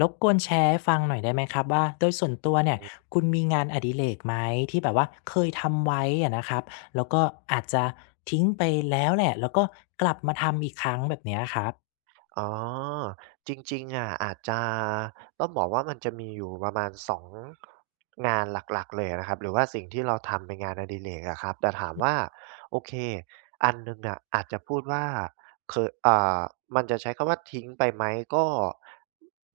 รบกวนแชร์ให้ฟังหน่อยได้ไหมครับว่าโดยส่วนตัวเนี่ยคุณมีงานอดิเรกไหมที่แบบว่าเคยทำไว้อะนะครับแล้วก็อาจจะทิ้งไปแล้วแหละแล้วก็กลับมาทำอีกครั้งแบบเนี้ยครับอ๋อจริงๆอะอาจจะต้องบอกว่ามันจะมีอยู่ประมาณ2งานหลักๆเลยอะนะครับหรือว่าสิ่งที่เราทำเป็นงานอดิเรกอะครับแต่ถามว่าโอเคอันหนึ่งอะอาจจะพูดว่าเคยมันจะใช้คำว่าทิ้งไปไหมก็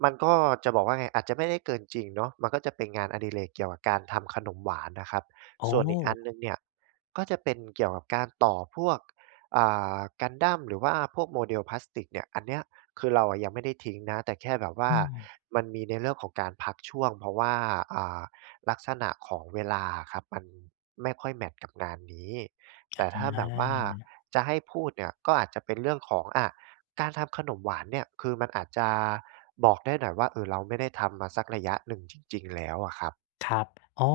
มันก็จะบอกว่าไงอาจจะไม่ได้เกินจริงเนาะมันก็จะเป็นงานอดิเรกเกี่ยวกับการทำขนมหวานนะครับโอส่วนอีกอันหนึ่้งเนี่ยก็จะเป็นเกี่ยวกับการต่อพวกอ่Gundam หรือว่าพวก model พลาสติกเนี่ยอันเนี้ย คือเราอะยังไม่ได้ทิ้งนะแต่แค่แบบว่าอืมมันมีในเรื่องของการพักช่วงเพราะว่าอ่าลักษณะของเวลาอะครับมันไม่ค่อยแมตช์กับงานนี้อแต่ถ้าแบบว่าา จะให้พูดเนี่ยก็อาจจะเป็นเรื่องของอะการทำขนมหวานเนี่ยคือมันอาจจะบอกได้หน่อยว่าเออเราไม่ได้ทำมาสักระยะหนึ่งจริงๆแล้วอะครับครับอ๋อ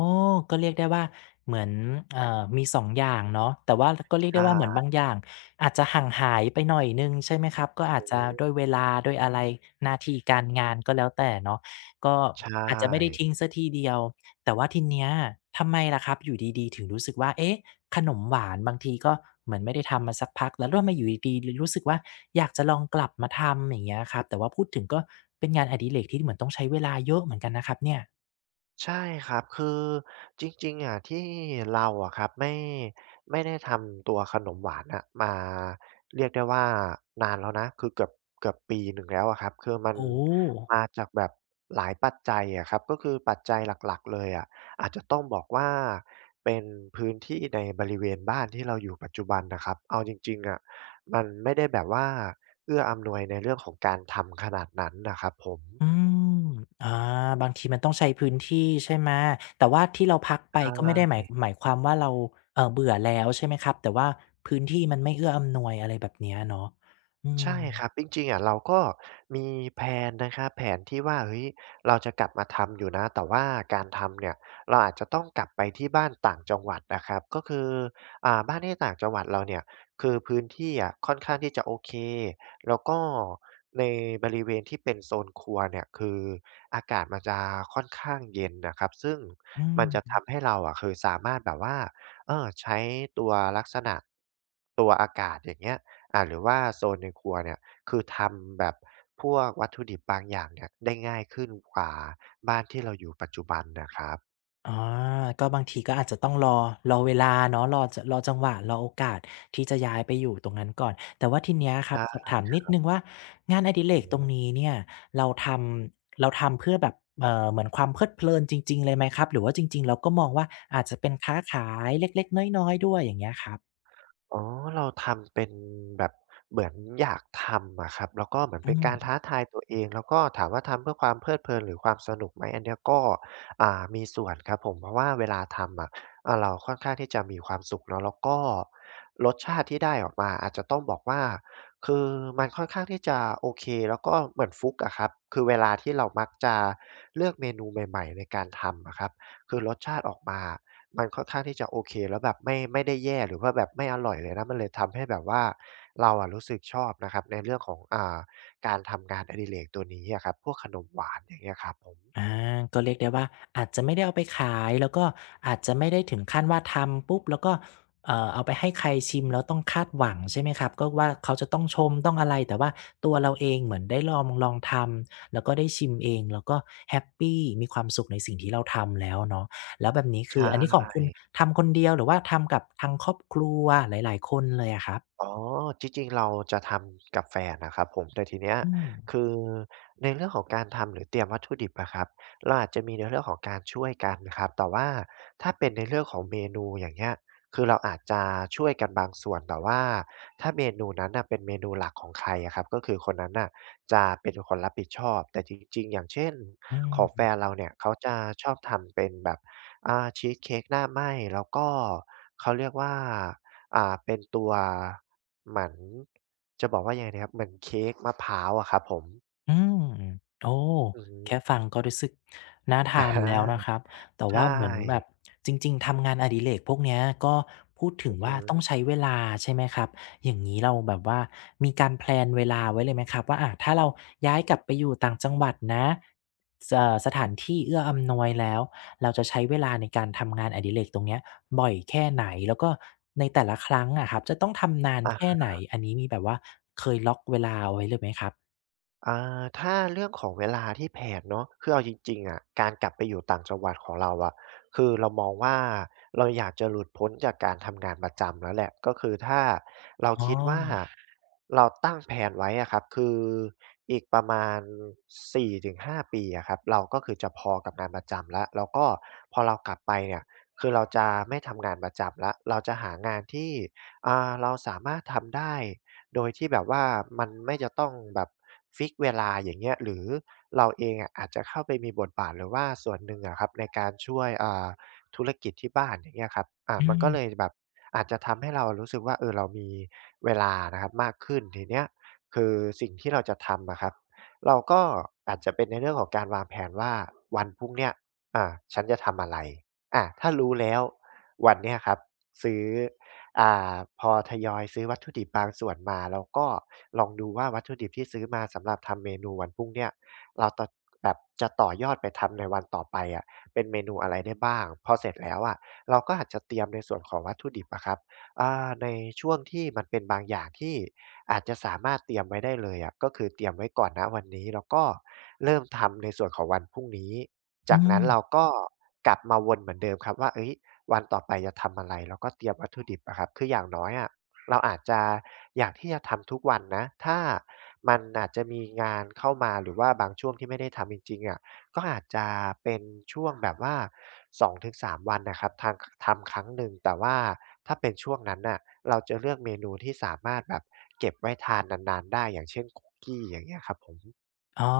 ก็เรียกได้ว่าเหมือนมีสองอย่างเนาะแต่ว่าก็เรียกได้ว่าเหมือาอนบางอย่างอาจจะห่างหายไปหน่อยหนึ่งใช่ไหมครับ อก็อาืจจะอฮึด้วยเวลาด้วยอะไรหน้าที่การงานก็แล้วแต่เนาะก็ใช่ อาจจะไม่ได้ทิ้งเสียทีเดียว แต่ว่าทีเนี้ยทำไมล่ะครับอยู่ดีๆถึงรู้สึกว่าเอ๊ะขนมหวานบางทีก็เหมือนไม่ได้ทำมาสักพักแล้วแล้วทำไมอยู่ดีๆเลยรู้สึกว่าอยากจะลองกลับมาทำอย่างเงี้ยครับแต่ว่าพูดถึงก็เป็นงานอดิเรกที่เหมือนต้องใช้เวลาเยอะเหมือนกันนะครับเนี่ยใช่ครับคือจริงๆอะที่เราอะครับไม่ได้ทำตัวขนมหวานน่ะมาเรียกได้ว่านานแล้วนะคือเกือบปีหนึ่งแล้วอะครับคือมันโอ้ มาจากแบบหลายปัจจัยอะครับก็คือปัจจัยหลักๆเลยอะอาจจะต้องบอกว่าเป็นพื้นที่ในบริเวณบ้านที่เราอยู่ปัจจุบันน่ะครับเอาจริงๆอะมันไม่ได้แบบว่าเอื้ออำนวยในเรื่องของการทำขนาดนั้นน่ะครับผมอืมอาบางทีมันต้องใช้พื้นที่ใช่ไหม แต่ว่าที่เราพักไปอก็ไม่ได้หมายา หมายความว่าเราเบื่อแล้วใช่ไหมครับ แต่ว่าพื้นที่มันไม่เอื้ออำนวยอะไรแบบเนี้ยเนาะอืมใช่ครับจริงๆอะเราก็มีแพลนนะครับแผนที่ว่าเฮ้ยเราจะกลับมาทำอยู่นะแต่ว่าการทำเนี่ยเราอาจจะต้องกลับไปที่บ้านต่างจังหวัดนะครับก็คือบ้านที่ต่างจังหวัดเราเนี่ยคือพื้นที่อะค่อนข้างที่จะโอเคแล้วก็ในบริเวณที่เป็นโซนครัวเนี่ยคืออากาศมันจะค่อนข้างเย็นน่ะครับซึ่งอืมันจะม ทำให้เราอะคือสามารถแบบว่าเออใช้ตัวลักษณะตัวอากาศอย่างเงี้ย หรือว่าโซนในครัวเนี่ยคือทำแบบพวกวัตถุดิบบางอย่างเนี่ยได้ง่ายขึ้นกว่าบ้านที่เราอยู่ปัจจุบันนะครับออก็บางทีก็อาจจะต้องรอเวลาเนาะรอจังหวะรอโอกาสที่จะย้ายไปอยู่ตรงนั้นก่อนแต่ว่าทีเนี้ยครับสอใช่ บถามนิดหนึ่งว่างานอดิเรกตรงนี้เนี่ยเราทเราทำเพื่อแบบเหมือนความเพลิดเพลินจริงๆเลยไหมครับหรือว่าจริงๆเราก็มองว่าอาจจะเป็นค้าขายเล็กๆน้อยๆด้วยอย่างเงี้ยครับอ๋อเราทำเป็นแบบเหมือนอยากทำอะครับแล้วก็เหมือนอืเป็นการท้าม ทายตัวเองแล้วก็ถามว่าทำเพื่อความเพลิดเพลินหรือความสนุกไหมอันเนี้ยก็มีส่วนครับผมเพราะว่าเวลาทำอะเราค่อนข้างที่จะมีความสุขเนาะแล้วก็รสชาติที่ได้ออกมาอาจจะต้องบอกว่าคือมันค่อนข้างที่จะโอเคแล้วก็เหมือนฟลุกอะครับคือเวลาที่เรามักจะเลือกเมนูใหม่ๆในการทำอะครับคือรสชาติออกมา มันค่อนข้างที่จะโอเคแล้วแบบไม่ได้แย่หรือว่าแบบไม่อร่อยเลยนะมันเลยทำให้แบบว่าเราอะรู้สึกชอบนะครับในเรื่องของการทำงานอดิเรกตัวนี้อะครับพวกขนมหวานอย่างเงี้ยครับผมอาก็เรียกได้ว่าอาจจะไม่ได้เอาไปขายแล้วก็อาจจะไม่ได้ถึงขั้นว่าทำปุ๊บแล้วก็เอาไปให้ใครชิมแล้วต้องคาดหวังใช่ไหมครับก็ว่าเขาจะต้องชมต้องอะไรแต่ว่าตัวเราเองเหมือนได้ลองทำแล้วก็ได้ชิมเองแล้วก็แฮปปีมีความสุขในสิ่งที่เราทำแล้วเนาะแล้วแบบนี้ใชคืออันนี้ของคุณ่ ทำคนเดียวหรือว่าทำกับทางครอบครัวหลายๆคนเลยอะครับอ๋อจริงๆเราจะทำกับแฟนนะครับผมแต่ทีเนี้ยอืมคือในเรื่องของการทำหรือเตรียมวัตถุดิบอะครับเราอาจจะมีในเรื่องของการช่วยกันครับแต่ว่าถ้าเป็นในเรื่องของเมนูอย่างเงี้ยคือเราอาจจะช่วยกันบางส่วนแต่ว่าถ้าเมนูนั้นน่ะเป็นเมนูหลักของใครอะครับก็คือคนนั้นน่ะจะเป็นคนรับผิดชอบแต่จริงๆอย่างเช่นอืของแฟม นเราเนี่ยเขาจะชอบทำเป็นแบบชีสเค้กหน้าไหม้แล้วก็เขาเรียกว่าเป็นตัว เหมือนจะบอกว่ายังไงดีครับเหมือนเค้กมะพร้าวอะครับผมอืมโอ้อือฮึ แค่ฟังก็รู้สึกน่าทานแล้วนะ คอารับแต่ว่าใช่เหมือนแบบจริงๆทำงานอดิเรกพวกเนี้ยก็พูดถึอืงอว่าฮึต้องใช้เวลาใช่ไหมครับอย่างนี้เราแบบว่ามีการแพลนเวลาไว้เลยไหมครับว่าอาถ้าเราย้ายกลับไปอยู่ต่างจังหวัดนะสถานที่เอื้ออำนวยแล้วเราจะใช้เวลาในการทำงานอดิเรกตรงเนี้ยบ่อยแค่ไหนแล้วก็ในแต่ละครั้งอะครับจะต้องทำนานอแค่า ไหนอันนี้มีแบบว่าเคยล็อกเวลาเอาไว้เลยไหมครับอ่ถ้าเรื่องของเวลาที่แผนเนาะคือเอาจริงๆอะการกลับไปอยู่ต่างจังหวัดของเราอะคือเรามองว่าเราอยากจะหลุดพ้นจากการทำงานประจำแล้วแหละก็คือถ้าเราอ๋อ คิดว่าเราตั้งแพลนไว้อะครับคืออีกประมาณสี่ถึงห้าปีอะครับเราก็คือจะพอกับงานประจำแล้วแล้วก็พอเรากลับไปเนี่ยคือเราจะไม่ทำงานประจำแล้วเราจะหางานที่เราสามารถทำได้ โดยที่แบบว่ามันไม่จะต้องแบบฟิกเวลาอย่างเงี้ยหรือเราเองอะอาจจะเข้าไปมีบทบาทหรือว่าส่วนหนึ่งอะครับในการช่วยธุรกิจที่บ้านอย่างเงี้ยครับอืมันก็เลมยแบบอาจจะทำให้เรารู้สึกว่าเออเรามีเวลานะครับมากขึ้นทีเนี้ยคือสิ่งที่เราจะทำนะครับเราก็อาจจะเป็นในเรื่องของการวางแผนว่าวันพรุ่งเนี้ยฉันจะทำอะไรอาถ้ารู้แล้ววันเนี้ยครับซื้อ อ่าพอทยอยซื้อวัตถุดิบบางส่วนมาแล้วก็ลองดูว่าวัตถุดิบที่ซื้อมาสำหรับทำเมนูวันพรุ่งเนี่ยเราตะแบบจะต่อยอดไปทำในวันต่อไปอะเป็นเมนูอะไรได้บ้างพอเสร็จแล้วอะเราก็อาจจะเตรียมในส่วนของวัตถุดิบอะครับในช่วงที่มันเป็นบางอย่างที่อาจจะสามารถเตรียมไว้ได้เลยอะก็คือเตรียมไว้ก่อนณวันนี้แล้วก็เริ่มทำในส่วนของวันพรุ่งนี้อืจากนั้นเราม ก็กลับมาวนเหมือนเดิมครับว่าเฮ้ย วันต่อไปจะทำอะไรแล้วก็เตรียมวัตถุดิบอะครับคืออย่างน้อยอะเราอาจจะอยากที่จะทำทุกวันนะถ้ามันอาจจะมีงานเข้ามาหรือว่าบางช่วงที่ไม่ได้ทำจริงๆอะก็อาจจะเป็นช่วงแบบว่า2-3วันนะครับทางคทำครั้งหนึ่งแต่ว่าถ้าเป็นช่วงนั้นน่ะเราจะเลือกเมนูที่สามารถแบบเก็บไว้ทานนานๆได้อย่างเช่นคุกกี้อย่างเงี้ยครับผมอ๋อ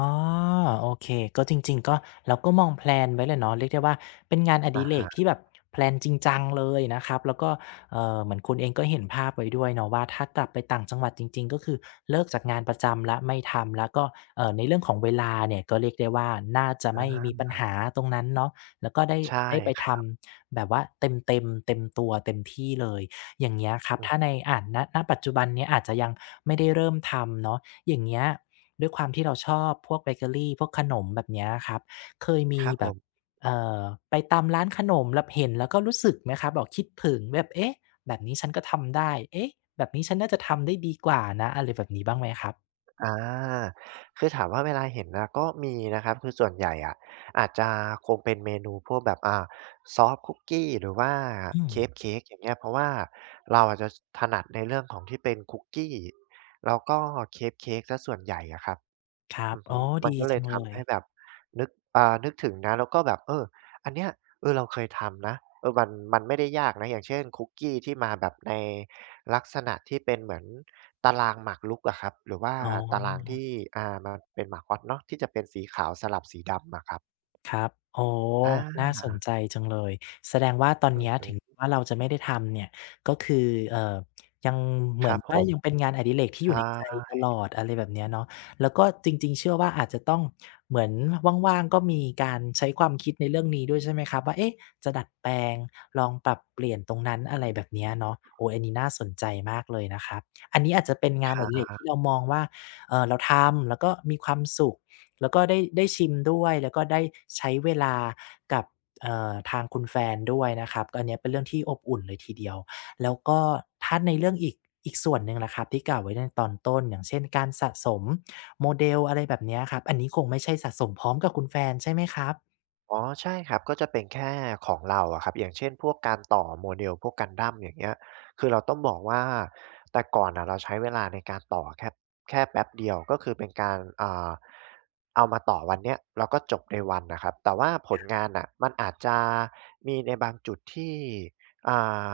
โอเคก็จริงๆก็เราก็มองแพลนไว้เลยเนาะเรียกได้ว่าเป็นงานออะดิเรกฮะที่แบบแพลนจริงจังเลยนะครับแล้วก็เหมือนคุณเองก็เห็นภาพไว้ด้วยเนาะว่าถ้ากลับไปต่างจังหวัดจริงๆก็คือเลิกจากงานประจำแล้วไม่ทำแล้วก็ในเรื่องของเวลาเนี่ยก็เรียกได้ว่าน่าจะอไม่มีปัาญหาตรงนั้นเนาะแล้วก็ใช่ได้ไปครัทบำแบบว่าเต็มๆเต็มตัวเต็มที่เลยอย่างเงี้ยครับอือถ้าในอ่าณปัจจุบันเนี้ยอาจจะยังไม่ได้เริ่มทำเนาะอย่างเงี้ย ด้วยความที่เราชอบพวกเบเกอรีพวกขนมแบบเนี้ยครับเคยคมีรับผแบบม เอ่อไปตามร้านขนมแล้วเห็นแล้วก็รู้สึกไหมครับแบบคิดถึงแบบเอ๊ะแบบนี้ฉันก็ทำได้เอ๊ะแบบนี้ฉันน่าจะทำได้ดีกว่านะอะไรแบบนี้บ้างไหมครับอาคือถามว่าเวลาเห็นนะก็มีนะครับคือส่วนใหญ่อะอาจจะคงเป็นเมนูพวกแบบซอฟต์คุกกี้หรือว่าอืมเคปเค้กอย่างเงี้ยเพราะว่าเราอาจจะถนัดในเรื่องของที่เป็นคุกกี้แล้วก็เคปเค้กเสียส่วนใหญ่อะครับ ครับอือฮึอ๋อมันดีก็เลจัยงเลทำยให้แบบนึกนึกถึงนะ แล้วก็แบบเอออันเนี้ยเออเราเคยทำนะเออมันไม่ได้ยากนะ อย่างเช่นคุกกี้ที่มาแบบในลักษณะที่เป็นเหมือนตารางหมากรุกอะครับ หรือว่าอ๋ตารางอ ที่มันเป็นหมากฮอตเนาะที่จะเป็นสีขาวสลับสีดำอะครับครับโอ้อาน่าสนใจจังเลย แสดงว่าตอนอือเนี้ยฮึถึงว่าเราจะไม่ได้ทำเนี่ยก็คือเอ่อยังเหมือนผว่ามยังเป็นงานอดิเรกที่อใชยู่ในใจ่ตลอดอะไรแบบเนี้ยเนาะแล้วก็จริงๆเชื่อว่าอาจจะต้องเหมือนว่างๆก็มีการใช้ความคิดในเรื่องนี้ด้วยใช่ไหมครับว่าเอ๊ะจะดัดแปลงลองปรับเปลี่ยนตรงนั้นอะไรแบบเนี้ยเนาะโอ้อันนี้น่าสนใจมากเลยนะครับ อันนี้อาจจะเป็นคงานอรัดิเรกบ ที่เรามองว่าเราทำแล้วก็มีความสุข แล้วก็ได้ชิมด้วยแล้วก็ได้ใช้เวลากับทางคุณแฟนด้วยนะครับก็อันเนี้ยเป็นเรื่องที่อบอุ่นเลยทีเดียวแล้วก็ถ้าในเรื่องอีกส่วนหนึ่งล่ะครับที่กล่าวไว้ในตอนต้นอย่างเช่นการสะสมโมเดลอะไรแบบเนี้ยครับอันนี้คงไม่ใช่สะสมพร้อมกับคุณแฟนใช่ไหมครับอ๋อใช่ครับก็จะเป็นแค่ของเราอะครับอย่างเช่นพวกการต่อ model พวก Gundam อย่างเงี้ยคือเราต้องบอกว่าแต่ก่อนน่ะเราใช้เวลาในการต่อแค่แป๊บเดียวก็คือเป็นการเอามาต่อวันเนี้ยแล้วก็จบในวันน่ะครับแต่ว่าผลงานน่ะมันอาจจะมีในบางจุดที่อ่า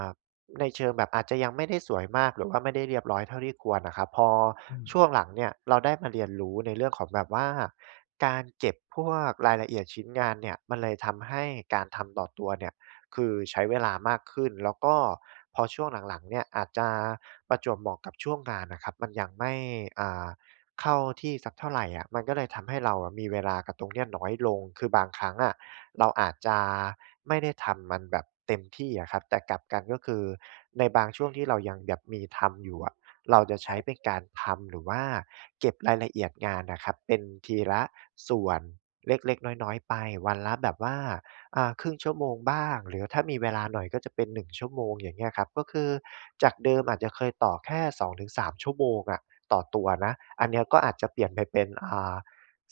ในเชิงแบบอาจจะยังไม่ได้สวยมากหรือว่าไม่ได้เรียบร้อยเท่าที่ควรนะครับพออืมช่วงหลังเนี่ยเราได้มาเรียนรู้ในเรื่องของแบบว่าการเก็บพวกรายละเอียดชิ้นงานเนี่ยมันเลยทำให้การทำต่อตัวเนี่ยคือใช้เวลามากขึ้นแล้วก็พอช่วงหลังๆเนี่ยอาจจะประจวบเหมาะกับช่วงงานน่ะครับมันยังไม่เข้าที่สักเท่าไรอะมันก็เลยทำให้เราอะมีเวลากับตรงเนี้ยน้อยลงคือบางครั้งอะ เราอาจจะไม่ได้ทำมันแบบเต็มที่อะครับแต่กลับกันก็คือในบางช่วงที่เรายังแบบมีทำอยู่อะเราจะใช้เป็นการทำหรือว่าเก็บรายละเอียดงานน่ะครับเป็นทีละส่วนเล็กๆน้อยๆไปวันละแบบว่าครึ่งชั่วโมงบ้างหรือถ้ามีเวลาหน่อยก็จะเป็น1 ชั่วโมงอย่างเงี้ยครับก็คือจากเดิมอาจจะเคยต่อแค่สสองงถึงสามชั่วโมงอะต่อตัวนะอันเนี้ยก็อาจจะเปลี่ยนไปเป็น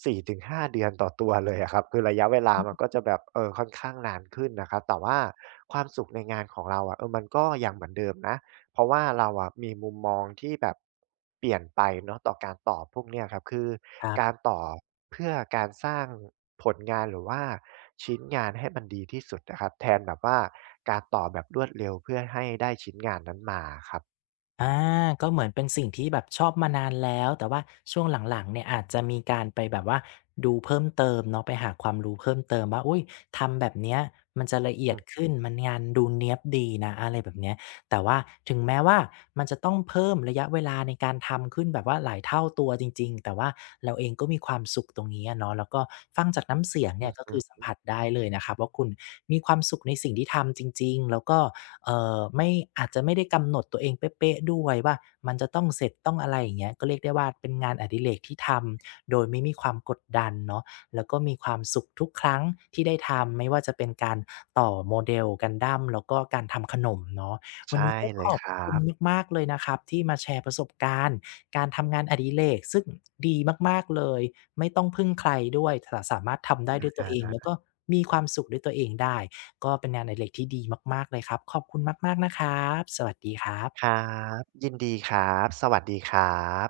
4-5เดือนต่อตัวเลยอะครับคือระยะเวลามันก็จะแบบเออค่อนข้างนานขึ้นนะครับแต่ว่าความสุขในงานของเราอะเออมันก็ยังเหมือนเดิมนะเพราะว่าเราอะมีมุมมองที่แบบเปลี่ยนไปเนาะต่อการต่อพวกเนี้ยครับคือครัการบ ต่อเพื่อการสร้างผลงานหรือว่าชิ้นงานให้มันดีที่สุดอะครับแทนแบบว่าการต่อแบบรวดเร็วเพื่อให้ได้ชิ้นงานนั้นมาอะครับอาก็เหมือนเป็นสิ่งที่แบบชอบมานานแล้วแต่ว่าช่วงหลังๆเนี่ยอาจจะมีการไปแบบว่าดูเพิ่มเติมเนาะไปหาความรู้เพิ่มเติมว่าอุ๊ยทำแบบเนี้ยมันจะละเอียอืดอขึ้นมันงานดูเนี๊ยบดีนะอะไรแบบเนี้ยแต่ว่าถึงแม้ว่ามันจะต้องเพิ่มระยะเวลาในการทำขึ้นแบบว่าหลายเท่าตัวจริงๆแต่ว่าเราเองก็มีความสุขตรงนี้อะเนาะแล้วก็ฟังจากน้ำเสียงอเนี่ยก็ืคือสัมอผัสได้เลยนะครับว่าคุณมีความสุขในสิ่งที่ทำจริงๆแล้วก็ ไม่อาจจะไม่ได้กำหนดตัวเองเป๊ะๆด้วยว่ามันจะต้องเสร็จต้องอะไรอย่างเงี้ยก็เรียกได้ว่าเป็นงานอดิเรกที่ทำโดยไม่มีความกดดันเนาะแล้วก็มีความสุขทุกครั้งที่ได้ทำไม่ว่าจะเป็นการต่อโมเด e กันดั a มแล้วก็การทำขนมเนาะๆวันใช่นี้ก็เลขยอบครัคุณบมากๆเลยนะครับที่มาแชร์ประสบการณ์การทำงานอดิเรกซึ่งดีมากๆเลยไม่ต้องพึ่งใครด้วยสามารถทำได้อะด้วยตัวเองฮะ แล้วก็มีความสุขด้วยตัวเองได้ ก็เป็นงานอดิเรกที่ดีมากๆ เลยครับ ขอบคุณมากๆนะครับสวัสดีครัคบรับยินดีครับสวัสดีครับ